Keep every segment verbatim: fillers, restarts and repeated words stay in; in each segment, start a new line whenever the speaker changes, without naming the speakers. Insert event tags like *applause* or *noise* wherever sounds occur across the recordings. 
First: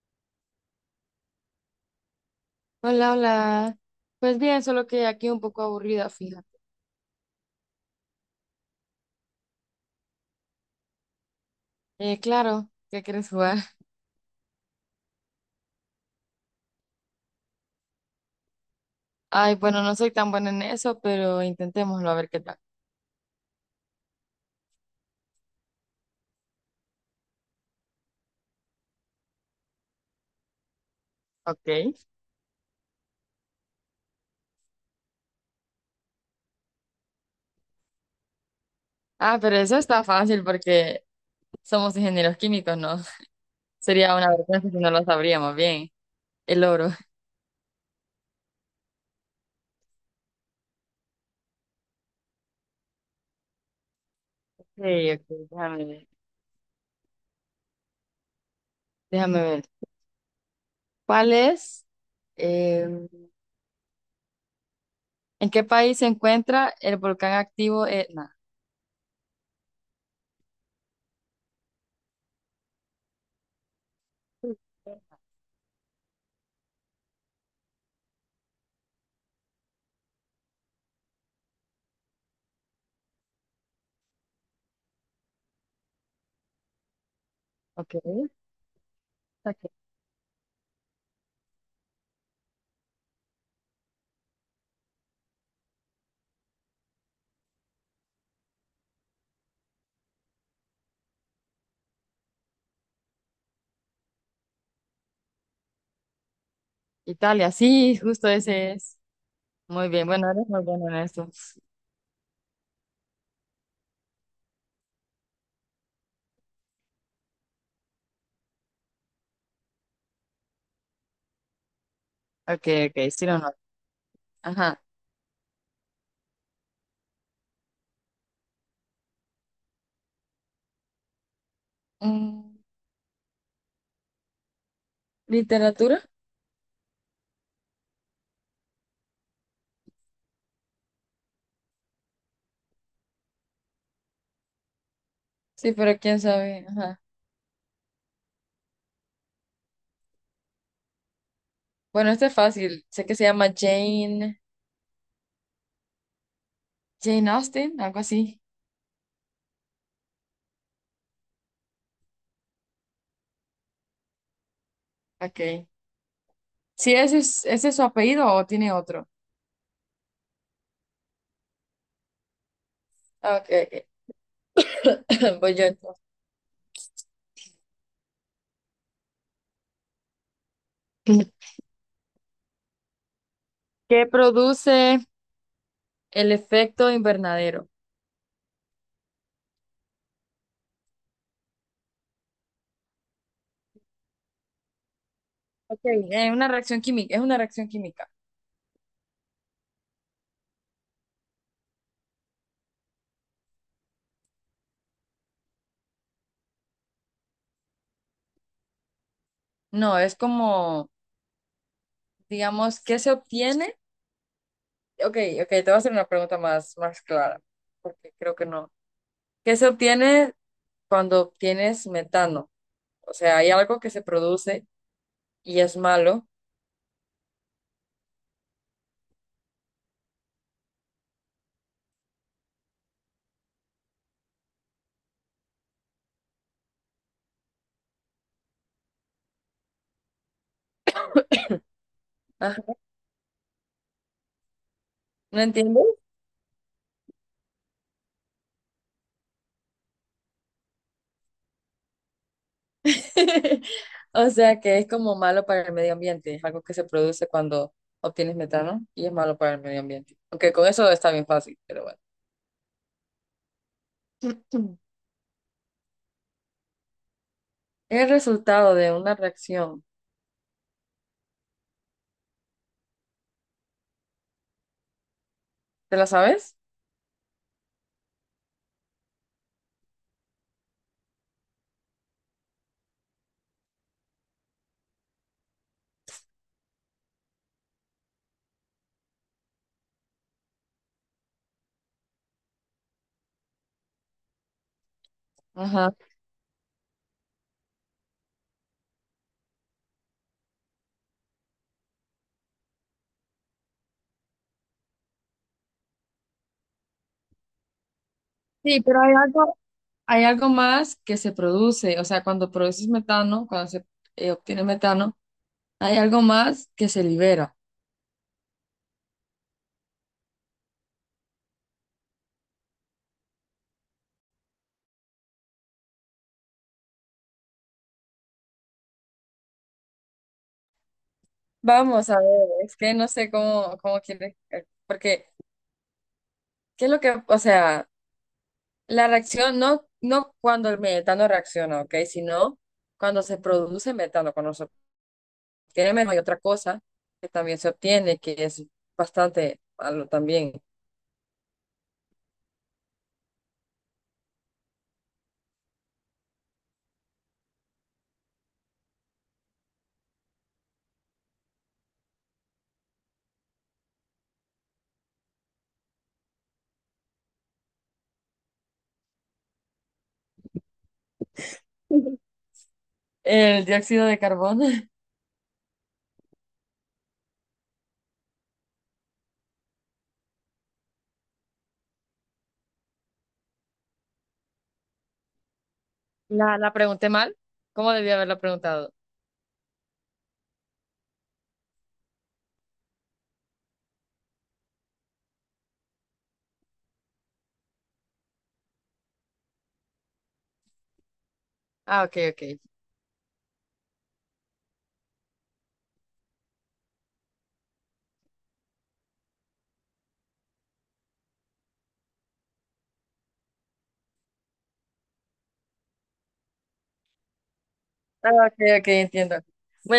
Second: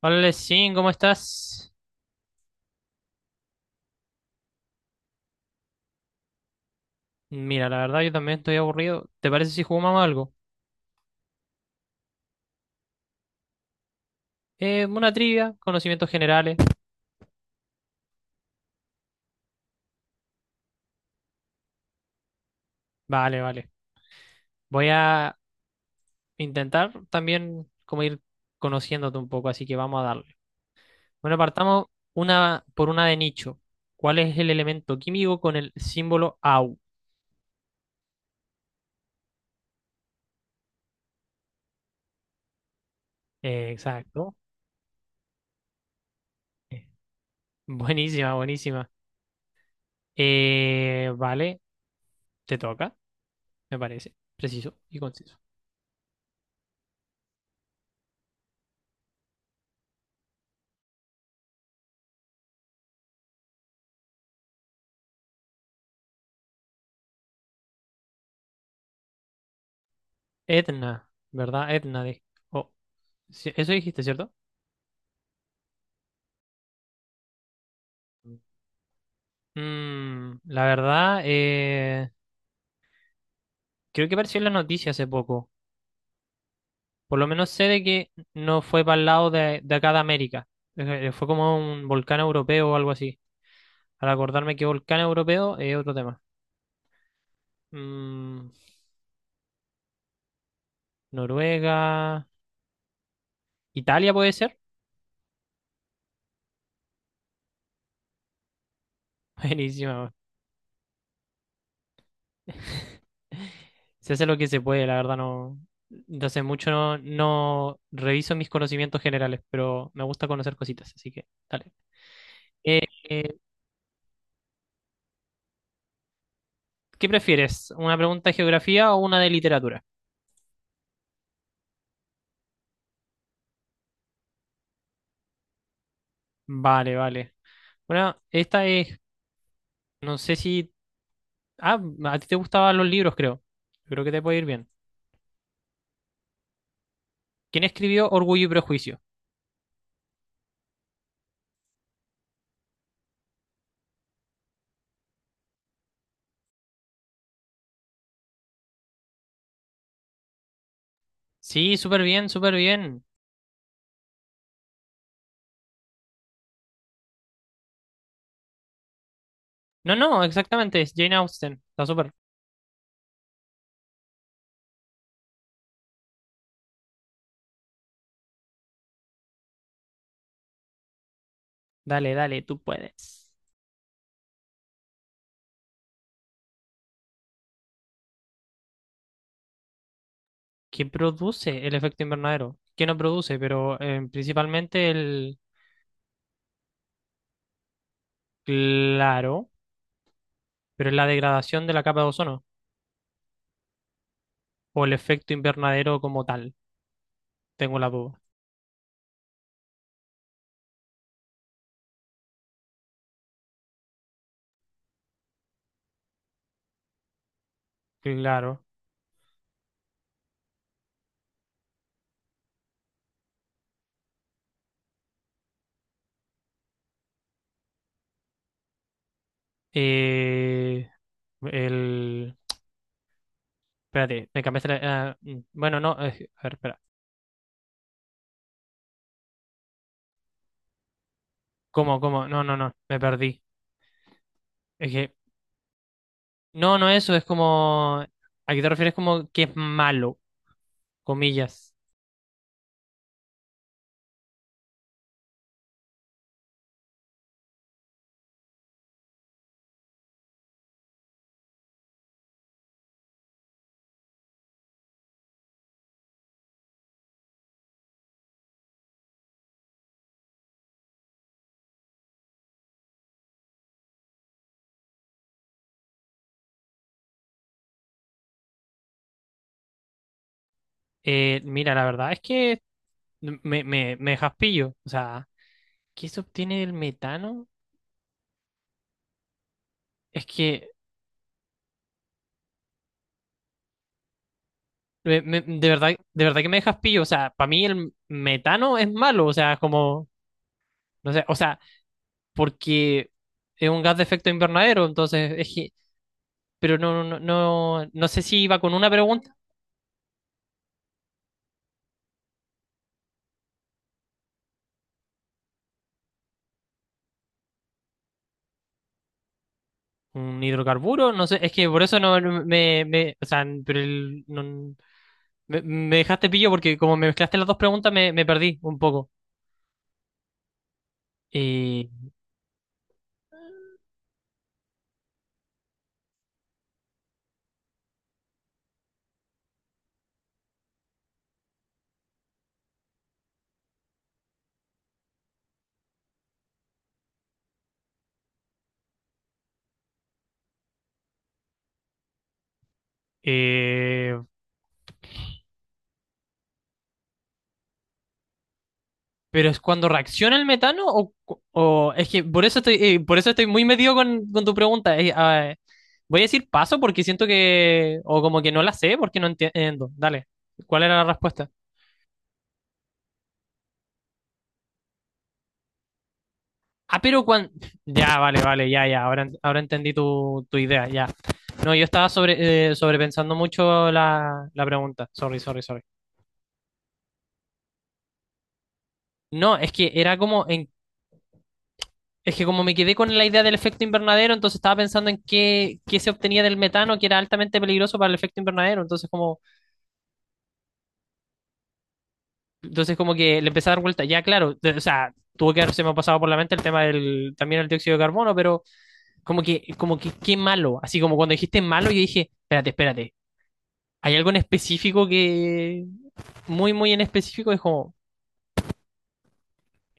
Hola, Lesin, ¿cómo estás?
Hola, hola. Pues bien, solo que aquí un poco aburrida, fíjate.
Mira, la verdad yo también estoy aburrido. ¿Te parece si jugamos algo?
Eh, claro, ¿qué quieres jugar? *laughs*
Eh, una trivia, conocimientos generales.
Ay, bueno, no soy tan buena en eso, pero intentémoslo a ver qué tal.
Vale, vale. Voy a intentar también como ir conociéndote un poco, así que vamos a darle. Bueno,
Ok.
partamos una por una de nicho. ¿Cuál es el elemento químico con el símbolo Au?
Ah, pero eso está fácil porque somos ingenieros químicos, ¿no? *laughs*
Eh,
Sería una
exacto.
vergüenza si no lo sabríamos bien. El
Eh,
oro.
*laughs* Buenísima, buenísima. Eh, vale, te toca, me parece. Preciso y
Sí, ok,
conciso.
déjame ver. Déjame ver. ¿Cuál es? eh, ¿En qué país se encuentra el volcán activo Etna?
Etna, ¿verdad? Etna de... o Sí, eso dijiste, ¿cierto? Mm, la verdad, eh, creo que apareció en la noticia hace poco. Por lo menos sé de que
Ok.
no fue para el lado de,
Ok.
de acá de América. Eh, eh, Fue como un volcán europeo o algo así. Al acordarme que volcán europeo es otro tema. Mm, Noruega, Italia puede ser.
Italia, sí, justo ese es.
*laughs*
Muy
Buenísima.
bien,
Weón.
bueno, eres muy bueno en eso.
Se hace lo que se puede, la verdad no. De hace mucho no, no reviso mis conocimientos generales, pero me gusta conocer cositas, así que dale.
Ok,
Eh,
ok, sí
eh,
o no. Ajá.
¿Qué prefieres? ¿Una pregunta de geografía o una de literatura?
Mm, ¿Literatura?
Vale, vale. Bueno, esta es, no sé si... Ah, a ti te gustaban los libros, creo. Creo que te puede ir bien.
Sí, pero quién sabe. Ajá.
¿Quién escribió Orgullo y Prejuicio?
Bueno, este es fácil. Sé que se llama Jane, Jane Austen, algo así.
Sí, súper bien, súper bien.
Ok. Sí, ese es, ese es su apellido o tiene otro.
No, no, exactamente, es Jane Austen. Está súper.
Ah, ok, ok. *coughs* *clears throat* Voy yo entonces.
Dale, dale, tú puedes.
¿Qué produce el efecto invernadero?
¿Quién produce el efecto invernadero? ¿Quién no produce? Pero eh, principalmente el...
Ok, es una reacción química, es una reacción química.
Claro, pero es la degradación de la capa de ozono o el efecto invernadero como tal. Tengo la duda.
No, es como, digamos, ¿qué se obtiene? Ok, ok, te voy a hacer una pregunta más, más clara, porque creo que
Claro.
no. ¿Qué se obtiene cuando obtienes metano? O sea, hay algo que se produce y es malo.
Eh, el... Espérate, me cambiaste la... ah, mm, bueno, no, eh, a ver, espera. ¿Cómo, cómo? No, no,
Ah,
no, me perdí. Es que...
¿no entiendes?
No, no eso, es como... ¿A qué te refieres como que es malo? Comillas.
*laughs* O sea, que es como malo para el medio ambiente. Es algo que se produce cuando obtienes metano y es malo para el medio ambiente. Aunque con eso está bien fácil, pero bueno. Mm. El resultado de una reacción. ¿Te la sabes?
Eh, mira, la verdad es que me, me, me dejas pillo. O sea, ¿qué se obtiene del metano? Es que... me- me- de verdad,
Ajá.
de verdad que me dejas pillo. O sea, para mí el metano es malo. O sea, es como... No sé, o sea... porque es un gas de efecto invernadero, entonces es que, pero no, no, no, no sé si iba con
Sí,
una
pero hay
pregunta,
algo. Hay algo más que se produce, o sea, cuando produces metano, cuando se eh, obtiene metano, hay algo más que se libera.
un hidrocarburo, no sé, es que por eso no no, me, me o sea, pero el- no- me, me dejaste pillo porque como me mezclaste las dos preguntas me, me perdí un poco. Eh,
Vamos a ver, es que no sé cómo, cómo quieres, eh, porque, ¿qué es lo que, o sea, la reacción, no, no cuando el metano reacciona, ¿ok? Sino cuando se produce metano, cuando se obtiene metano, hay otra cosa que también se obtiene, que es bastante malo también.
eh, pero es cuando reacciona el metano o, cu- o es que por eso estoy, eh, por eso estoy muy metido con, con tu pregunta. Eh, ah, voy a decir paso porque siento que, o como que no la sé porque no entiendo. Dale, ¿cuál era la respuesta?
*laughs* El dióxido de carbono. *laughs*
Ah, pero cuando... Ya, vale, vale, ya, ya. Ahora, ent- ahora entendí tu, tu idea, ya. No, yo estaba sobre, eh, sobrepensando mucho la, la pregunta. Sorry, sorry, sorry.
La, la pregunté mal. ¿Cómo debía haberla preguntado?
No, es que era como en... Es que como me quedé con la idea del efecto invernadero, entonces estaba pensando en qué, qué se obtenía del metano, que era altamente peligroso para el efecto invernadero. Entonces como,
Ah, ok, ok.
entonces como que le empecé a dar vuelta. Ya, claro, de- o sea, tuvo que haberse me ha pasado por la mente el tema del, también el dióxido de carbono, pero como que, como que qué malo. Así como cuando dijiste malo, yo dije, espérate, espérate. Hay algo en específico que, muy, muy en específico, es como,
Ah, ok, ok, entiendo.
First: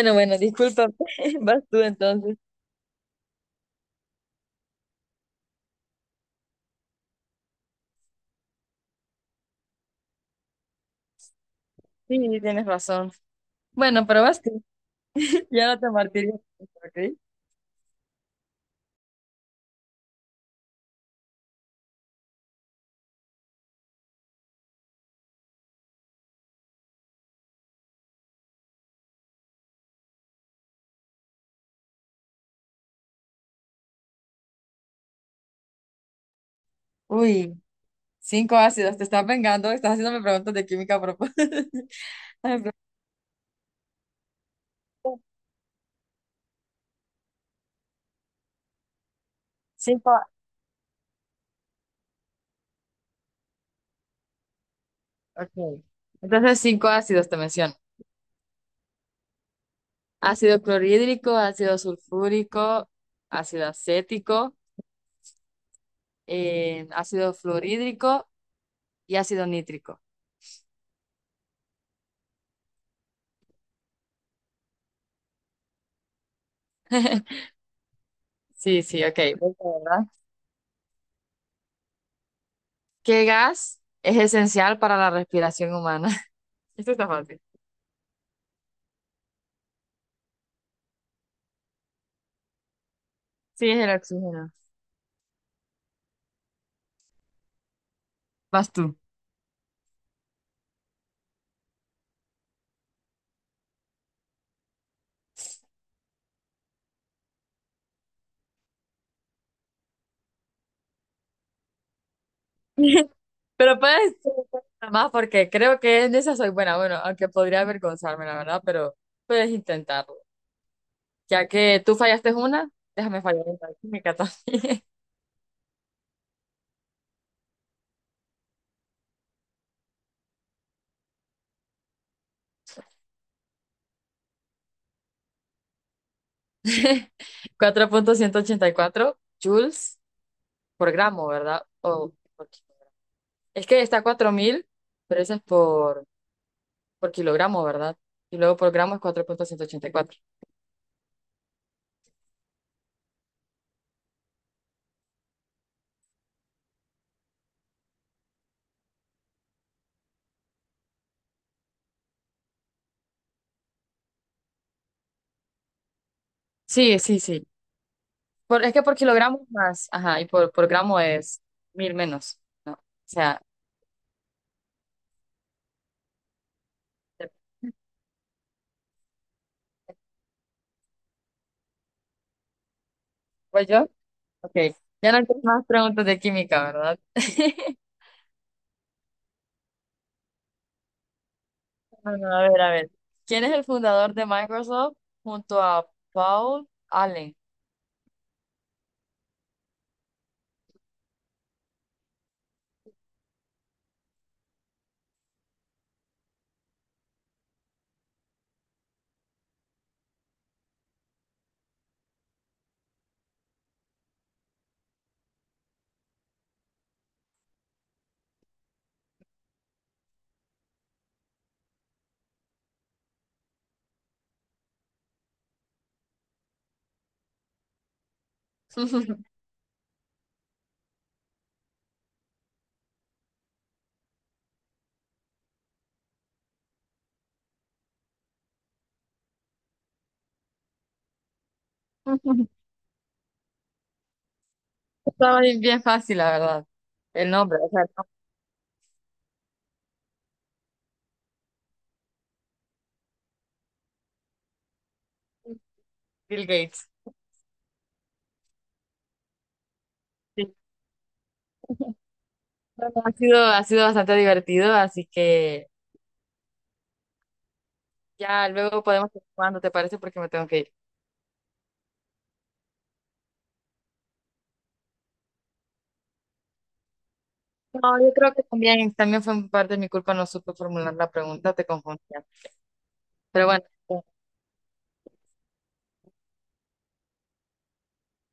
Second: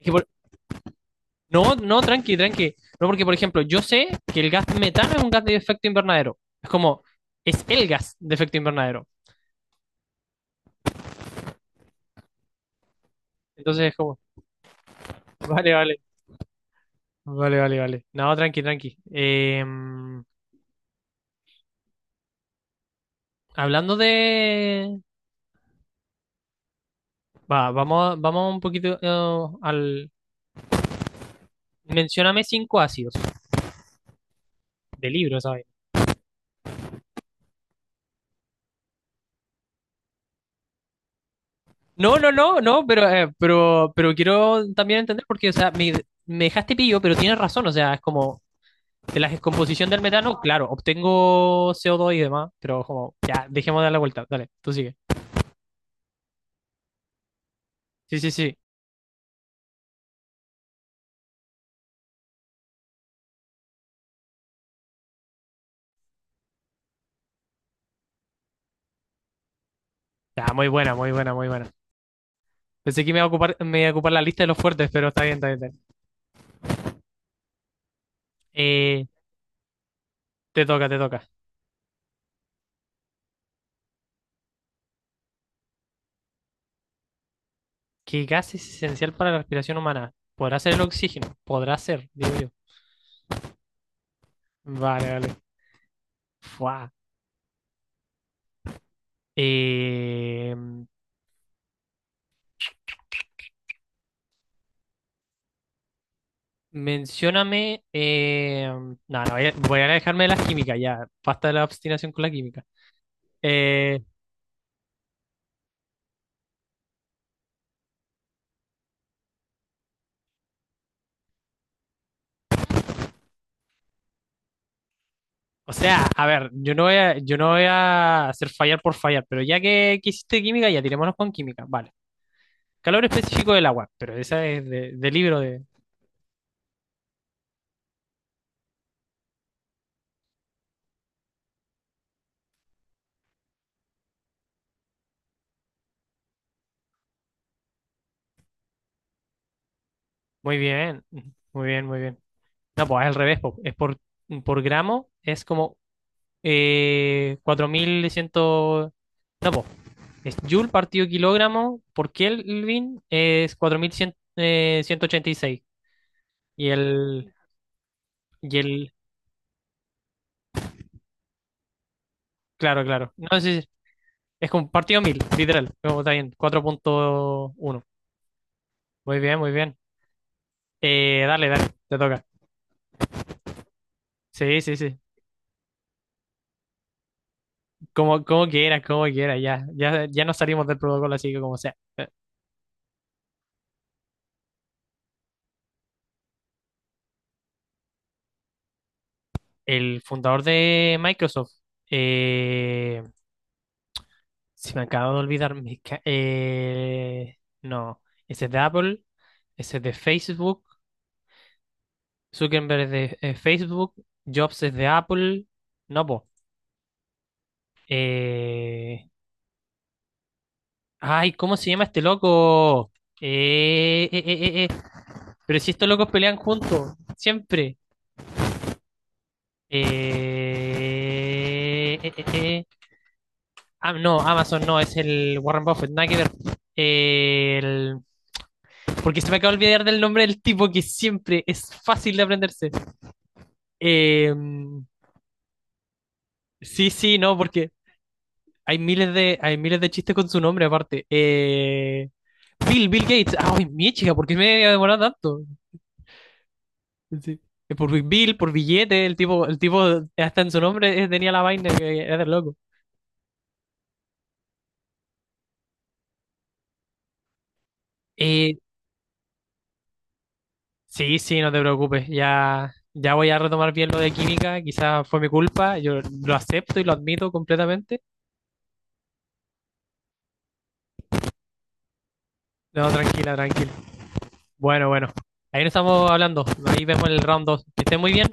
que por-
bueno, disculpa, *laughs* vas
no,
tú
no, tranqui,
entonces.
tranqui. No, porque, por ejemplo, yo sé que el gas metano es un gas de efecto invernadero. Es como, es el gas de efecto invernadero.
Sí, tienes razón.
Entonces es
Bueno,
como,
pero vas tú.
*laughs*
*laughs* Ya
vale,
no te
vale,
martirio, ¿ok?
vale, vale, vale. No, tranqui, tranqui. Eh, hablando de... Va, vamos, vamos un poquito eh, al... Mencióname cinco ácidos de libros.
Uy, cinco ácidos, te estás vengando, estás haciéndome preguntas de química a propósito. *laughs*
No, no, no,
Ay, pero-
no, pero, eh, pero, pero quiero también entender porque, o sea, me, me dejaste pillo, pero tienes razón, o sea, es como de la descomposición del
Cinco.
metano, claro, obtengo co dos y demás, pero como, ya, dejemos de dar la vuelta, dale, tú sigue.
Ok. Entonces, cinco ácidos te menciono.
Sí, sí, sí.
Ácido clorhídrico, ácido sulfúrico, ácido acético, eh, ácido fluorhídrico y ácido nítrico.
Ya, muy buena, muy buena, muy buena. Pensé que me iba a ocupar, me iba a ocupar la lista de los fuertes, pero está bien, está bien, está bien.
*laughs* Sí, sí,
Eh,
ok.
te toca, te toca.
¿Qué gas es esencial para la respiración humana? *laughs* Esto está fácil.
¿Qué gas es esencial para la respiración humana? ¿Podrá ser el oxígeno? Podrá ser, digo yo.
Sí, es el oxígeno.
Vale, vale. Fuá.
Vas tú.
Eh, Mencióname. eh, no, no, voy a, voy a dejarme de las químicas ya. Basta de la obstinación con la química.
*laughs* Pero
Eh,
puedes intentar más porque creo que en esa soy buena. Bueno, aunque podría avergonzarme, la verdad, pero puedes intentarlo. Ya que tú fallaste una, déjame fallar en la química también.
o sea, a ver, yo no voy a, yo no voy a hacer fallar por fallar, pero ya que, que hiciste química, ya tirémonos con química. Vale. Calor específico del agua, pero esa es de, de libro de.
*laughs* Cuatro punto ciento ochenta y cuatro joules por gramo, ¿verdad? O por ki- es que está cuatro mil, pero eso es por, por kilogramo, ¿verdad? Y luego por gramo es cuatro punto ciento ochenta y cuatro.
Muy bien, muy bien, muy bien. No, pues es al revés, po. Es por, por gramo, es como eh, cuatro mil cien. No, pues es joule partido kilogramo por Kelvin es cuatro mil cien eh, ciento ochenta y seis y
Sí, sí,
el,
sí.
y
Por, es que
el,
por kilogramos más, ajá, y por, por gramo es mil menos, ¿no? O
claro, claro. No,
sea,
es sí, es como partido mil literal. Como está bien, cuatro punto uno. Muy bien, muy bien. Eh, dale, dale, te toca.
pues yo, ok.
Sí, sí, sí.
Ya no tengo más preguntas de química, ¿verdad? *laughs*
Como, como quieras, como quieras, ya, ya, ya nos salimos del protocolo, así que como sea.
Bueno, a ver, a ver. ¿Quién es el fundador de Microsoft junto a Paul Allen?
El fundador de Microsoft, eh, se me acaba de olvidar mi... ca- eh, no, ese es de Apple, ese es de Facebook, Zuckerberg es de eh, Facebook, Jobs es de Apple, no, po. Eh, Ay, ¿cómo se llama este loco? Eh, eh, eh, eh, eh, Pero si estos locos pelean juntos, siempre. Eh, eh, eh, eh. Ah, no, Amazon no, es el Warren Buffett, nada que ver. El- Porque se me acaba de olvidar del nombre del tipo que siempre es fácil de
*laughs*
aprenderse. Eh,
Estaba bien, bien fácil, la verdad.
sí, sí,
El
no,
nombre, o
porque
sea, el nombre
hay miles de, hay miles de chistes con su nombre aparte. Eh, Bill, Bill Gates. Ay, mi chica, ¿por qué me he demorado tanto?
Bill Gates.
Sí. Es por Bill, por billete, el tipo, el tipo, hasta en
Sí.
su nombre eh, tenía la vaina que era de loco.
Bueno, ha sido, ha sido bastante divertido, así que ya
Eh,
luego podemos ir jugando, ¿te parece? Porque me tengo que ir.
sí, sí, no te preocupes, ya, ya voy a retomar bien lo de química, quizás fue mi culpa, yo lo acepto y lo admito
No,
completamente.
yo creo que también, también fue parte de mi culpa, no supe formular la pregunta, te confundía.
No, tranquila,
Pero bueno,
tranquila. Bueno, bueno. Ahí nos estamos hablando. Ahí vemos el round dos. Que esté muy bien.